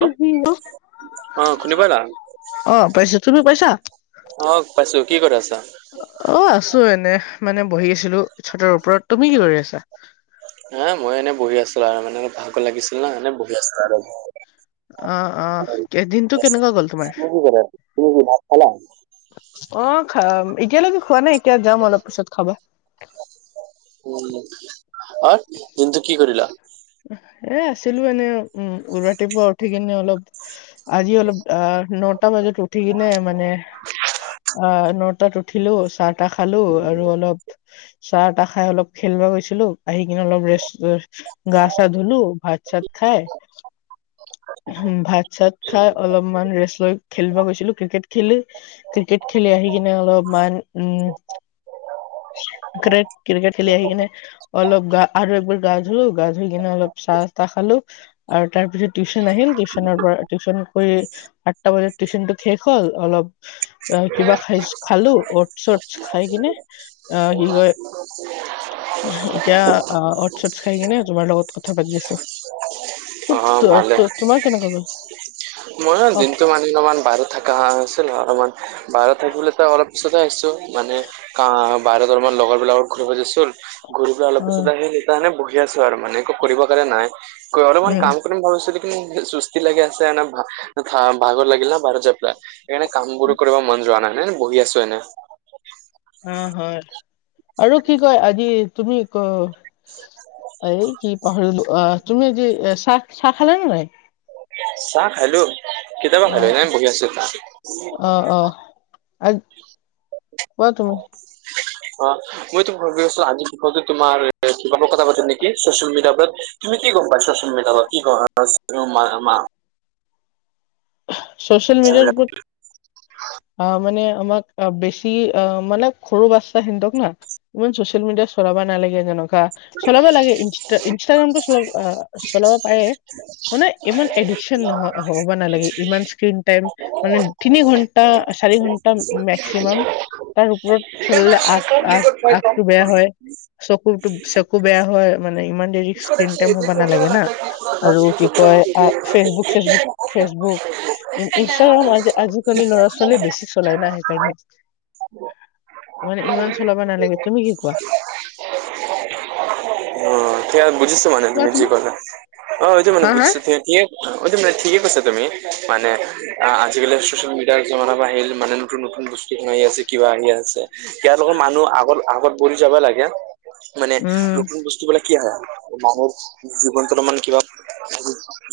[unintelligible] অ শুনি পালা অ', পাইছো, তুমি পাইছা? অ', পাইছো, কি কৰে আছা? অ', আছো এনেৱে মানে বহি আছিলো চাতৰ ওপৰত, তুমি কি কৰি আছা? হ মই এনে বহি আছিলো আৰু মানে মোৰ ভাগৰ লাগিছিল নহ, এনে বহি আছিল আৰু। আহ, আহ, এ দিনটো কেনেকুৱা গ'ল তোমাৰ? তুমি কি কৰা তুমি কি ভাত খালা অ', খা এতিয়ালৈকে খোৱা নাই, এতিয়া যাম অলপ পিছত খাবা। উম, [unintelligible] দিনটো কি কৰিলা? এ আছিলো এনে। উম, উ ৰাতিপুৱা উঠি কিনে অলপ আজি অলপ আহ, নটা বজাত উঠি কিনে মানে আহ নহ তাত উঠিলো, চাহ তাহ খালো আৰু অলপ চাহ তাহ খাই অলপ খেলিব গৈছিলো আহি কিনে অলপ ৰেষ্ট, গা-চা ধুলো ভাত চাত খাই ভাত চাত খাই অলপমান ৰেষ্ট লৈ খেলিব গৈছিলো, ক্ৰিকেট খেলি ক্ৰিকেট খেলি আহি কিনে অলপমান, উম। [unintelligible] ক্ৰিকেট খেলি আহি কিনে অলপ গা আৰু একবাৰ গা ধুলো, গা ধুই কিনে অলপ চাহ চাহ খালো, আৰু তাৰ পিছত টিউচন আহিল টিউচনৰ পৰা টিউচন কৰি, আঠটা বজাত টিউচনটো শেষ হ'ল অলপ অ', কিবা খাই খালো, অটছ চটছ খাই কিনে অ কি কয় [unintelligible] এতিয়া অটছ-চটছ খাই কিনে, তোমাৰ লগত কথা পাতি আছো। অ [unintelligible] তোমাৰ কেনেকুৱা গ'ল? মই ন অ দিনটো মানে অলমান বাহিৰত থাকা আছিল, অলমান বাহিৰত থাকি অলপ [unintelligible] মানে কা বাহিৰত অলমান লগৰ বিলাকৰ ঘূৰি, [unintelligible] ঘূৰি অলপ অ পিছত আহি শিকি আছো আৰু মানে, একো কৰিব কাৰণে নাই। অলমান উম কাম কৰিম ভাবিছিলো, কিন্তু চুস্তি লাগি আছে ভাগৰ লাগিলে না বাহিৰত যোৱা পেলা, সেইকাৰণে কাম বোৰো কৰিব মন যোৱা নাই ন বহি আছো এনে। অ', হয়, আৰু কি কয় আজি তুমি ক এই কি পাহৰিলো, আহ তুমি যি চা-চাহ খালে নে নাই? চাহ খালো, কেতিয়াবা অ খালো এনেই বহি আছো। অ', অ'। আ কোৱা তুমি? অ', মইতো ভাবি আছো আজি বিষয়তো তোমাৰ [unintelligible] কথা পাতিম নেকি চচিয়েল মিডিয়া ওৰৰত। তুমি কি [unintelligible] পাই চচিয়েল মিডিয়াত কি চ'চিয়েল মিডিয়াৰ ওপৰত আহ, মানে আমাক বেছি অ, মানে সৰু বাচ্ছা হিতক না। ইমান চচিয়েল মিডিয়াত চলাব নালাগে যেনেকুৱা, চলাব লাগে, ইন-ইনষ্টাগ্ৰামতটো চল চলাব পাৰে। মানে ইমান এডিকশচন নহ হ'ব নালাগে। তিন টাইম মানে তিনি ঘন্টা, চাৰি ঘন্টা মেক্সিমাম তাৰ ওপৰত চলালে আখ-আখ-আখটো বেয়া হয়, চকুটো চকু বেয়া হয়, মানে ইমান দেৰিক স্কিনতে মুবাবা নালাগে না, আৰু কি কিয় অ, ফেচবুক-চেচবুক, ফেচবুক ইনষ্টাগ্ৰাম আজি-আজি কালি ল'ৰা ছোৱালীয়ে বেছি চলাই। সেইকাৰণে মানে ইমান চলাব নালাগে, তুমি কি কোৱা? অ, এতিয়া বুজিছো মানে তুমি যি কলা অ, সেইটো মানে হা হা বুজিছো তই তিয়েই মানে ঠিকে কৈছে তুমি মানে আজিকালি চচিয়েল মিডিয়াৰ জা বা আহ মানে নতুন-নতুন বস্তু কি আছে কিবা আহি আছে ইয়াৰ লগৰ মানুহ আগত-আগত বদি যাব লাগে। মানে উম নতুন বস্তুবিলাক কি হয়, মানুহৰ জীৱনটো অলপমান কিবা,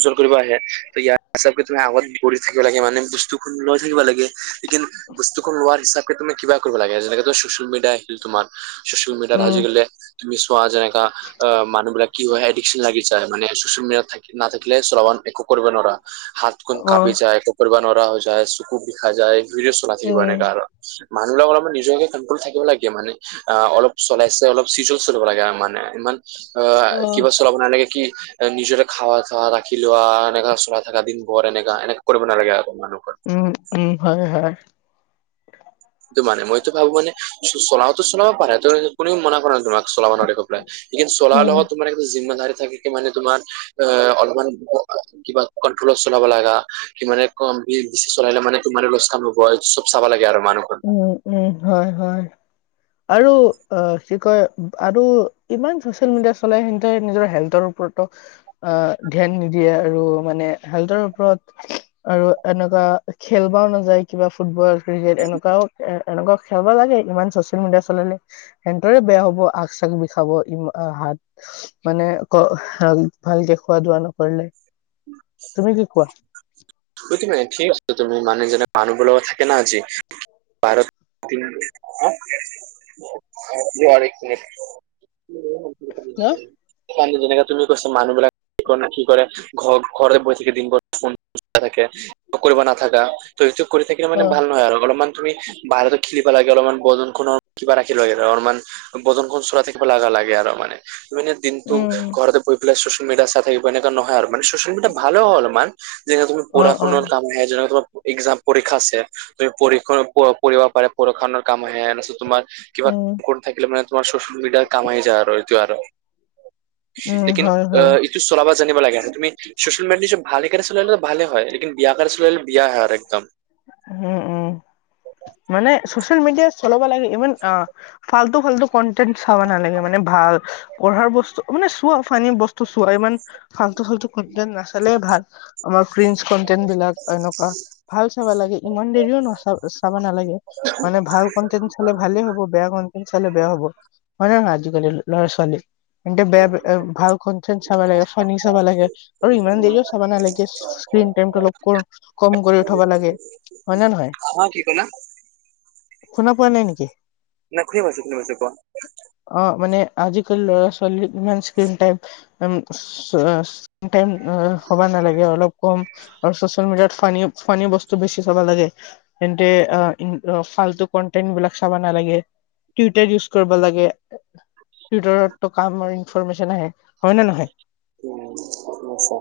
চল কৰিব আহে ত ইয়াৰ হিচাপকে তুমি আগত গৰি থাকিব লাগে মানে বস্তু খু লৈ থাকিব লাগে। কিন্ত বস্তুখন লোৱাৰ হিচাপে তুমি কিব কৰিব লাগে, যেনেকে চচিয়েল মেডিয়া আহিল তোমাৰ। চচিয়েল মিডিয়াত উম আজিকালে তুমি চোৱা যেনেকা অ, মানুহ বিলাক কি হয়, এডিকশ্বন লাগি যায় মানে চচিয়েল মিডিয়াত নাথাকিলে চলাবা একো কৰিব নোৱাৰা হা, কুম অ কাপি যায়, কপৰ বনৰা হৈ যায়, চকু বিষাই যায় ভিদিঅ' চুনা থাক বান উম গ মানুহ লগক অলপমান নিজকে কণ্ট্ৰল থাকিব লাগে মানে। অ, অলপ চলাইছে অলপ চিজত চলিব লাগে মানে, ইমান অ, কিবা চলাব নালাগে কি? নিজৰে খাৱা খা ৰাখি লোৱা এনেককা চলাই থাককা দিন পৰ এনেকা-এনেকা কৰিব নালাগে আৰু মানুহৰ। উম, উম, হয়-হয়। টো মানে মইতো ভাবো মানে চলাও চলাব পাৰে তোমাক কোনেও মনা কৰা নাই তোমাক। ছলাব নোৱাৰে গৈ পেলাই লেকীন চলাহ উম লগত তোমাৰ একটা জিমদাৰী থাকে। মানে তোমাৰ অ, অলপমান কিবা কন্ট্ৰলত চলাব লাগা সিমানে কম বেছি চলে মানে তোমাৰেই লোকচান হব। ব চব চাবা লাগে আৰু মানুহৰ। উম, উম, হয়-হয়। আৰু অ, কি কয় আৰু ইমান চচিয়েল মিডিয়া চলাই, সেনেতে নিজৰ হেল্থৰ ওপৰতো অ, ধ্যান নিদিয়ে আৰু মানে হেল্থৰ ওপৰত। আৰু এনেকুৱা খেলবাও নাযায় কিবা ফুটবল ক্ৰিকেট এনেকুৱা। এ এনেকুৱা খেলাব লাগে ইমান চচিয়েল মিডিয়া চলালে। সেহতৰে বেয়া হ'ব, আগ চাগ বিষাব ই হাত। মানে ভালকে খোৱা দোৱা নকৰিলে তুমি কি কোৱা? প্ৰতি ম ঠিক আছে। তুমি মানে যেনে মানুহ বোল থাকে ন আজি বা ম হ য আৰু এক মিনট [unintelligible] ন নিশ্চ [unintelligible] পাণ্ড যেনেকে তুমি কৈছা মানুহ বিলাক কি কৰে ন কি কৰে ঘ ঘৰে বহি থাকি দিনবোৰ, ফোন থাকে কৰিব নথাকা। ত' এইটো কৰি থাকিলে মানে অ', ভাল নহয় আৰু অলপমান, তুমি বাহিৰো খেলিবা লাগে, অলপমান বদন খনৰ কিবা ৰাখিল লাগে অলমান। বদনখন চৰা থাকিব লাগা লাগে আৰু মানে তুমি দিনটো উম, ঘৰতে বহি পেলাই চচিয়েল মিডিয়া চাই থাকিব এনেকুৱা নহয় আৰু মান সোচিয়েল মিডিয়া ভালে হ'ল অলপমান। যেনে তুমি পঢ়া অ', শুনাৰ অ', কাম আহে, যেনে তোমাৰ এক্সাম পৰীক্ষা আছে। তুমি পৰী কৰিব পাৰে পৰষুণৰ কাম আহে, তোমাৰ কিবা উম, থাকিলে মানে তোমাৰ চচিয়েল মিডিয়া কাম আহি যায় আৰু এইটো আৰু উম, লেকিণ হয়, হয়, চলাব জানিব লাগে। তুমি চচিয়েল মেডিয়াত ভাল চলা ভালে হয়, লেকিন বিয়া কাৰে চললে বিয়া হয় আৰু একদম। উম, উম, মানে চচিয়েল মিডিয়া চলব লাগে। ইমান অ, ফাল্তু-ফাল্তু কনটেণ্ট চাব নালাগে। মানে ভাল, পঢ়াৰ বস্তু মানে চোৱা পানী বস্তু চোৱা ইমান আল্টু-ফাল্টু নাচালেই ভাল আমাৰ কন্টেন্টবিলাক এনেকুৱা, ভাল চাবা লাগে ইমান দেৰিও নচ চাবা নালাগে। মানে ভাল কন্টেনট চাললে ভালেই হ'ব, বেয়া কন্টেনট চালে বেয়া হ'ব। [unintelligible] আজিকালিৰ ল'ৰা-ছোৱালী। কিন্তু বেয়া কোট ভাল কোট-চোট চাব লাগে, ফানি চাবা লাগে আৰু ইমান দেৰিও চাব নালাগে। স্ক্ৰীন টাইম অলপ ক-কম কৰি উঠবা লাগে হয়নে নহয়? আমাৰ সেইবিলাক শুনা পোৱা নাই নেকি? না ঠিক আছে ঠিক আছে কোৱা। অহ, মানে আজিকালি ল'ৰা-ছোৱালী ইমান স্ক্ৰীন টাইম টাইম হ'ব নালাগে আৰু অলপ কম আৰু চচিয়েল মিডিয়াত ফা ফানী বস্তু বেছি চাব লাগে। তে অহ, ফাল্টু কন্টেনবিলাক চাব নালাগে। টুটাৰ ইউজ কৰিব লাগে, টুইটাৰতটো কামৰ ইনফৰমেশ্যন আহে। হয়নে নহয়? উম, শুনিছা।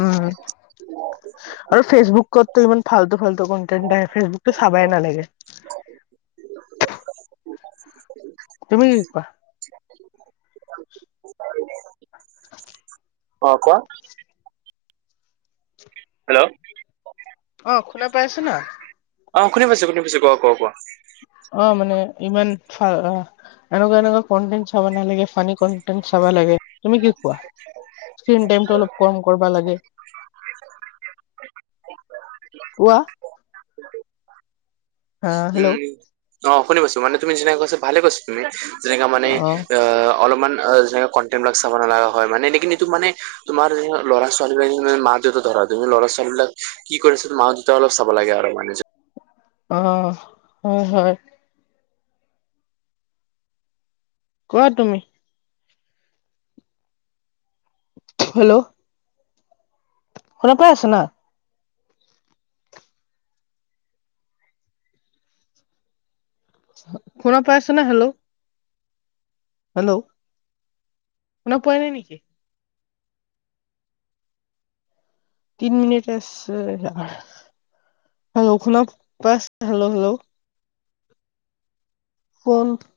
উম [unintelligible] আৰু ফেচবুকতো ইমান ফাল্টু-ফাল্টু কণ্টেন আহে ফেচবুকতো চাবাই নালাগে। তুমি কি কোৱা? [unintelligible] অহ, কোৱা। [unintelligible] হেল্ল'। অহ, শুনা পাই আছানা? অহ, শুনি পাইছোঁ শুনি পাইছোঁ। কোৱা-কোৱা-কোৱা। অহ, মানে ইমান ফা এনেকুৱা-এনেকুৱা কণ্টেন চাব নালাগে, ফানী কণ্টেন চাব লাগে। তুমি কি কোৱা? স্ক্ৰীন টাইমটো অলপ কম কৰিবা লাগে। [unintelligible] কোৱা? হা হেল্ল' উম', অহ' শুনি পাইছো মানে তুমি যেনেকে কৈছা ভালে কৈছা। যেনেকা মানে অ অহ, অলপমান কণ্টেনবিলাক চাব নালাগা হয়, মানে এনেকে নিতো মানে তোমাৰ ল'ৰা-ছোৱালীবিলাকৰ মা-দেউতা ধৰা তুমি ল'ৰা-ছোৱালীবিলাক কি কৰেচোন মা-দেউতা অলপ চাব লাগে আৰু মানে অহ', হয়, হয়। কোৱা তুমি? হেল্ল'। শুনা পাই আছানা? শুনা পাই আছনে, হেল্ল'? হেল্ল' শুনা পোৱা নাই নেকি? তিনি মিনিট আছে, হেল্ল' শুনা পাই আছা হেল্ল', হেল্ল'। শুন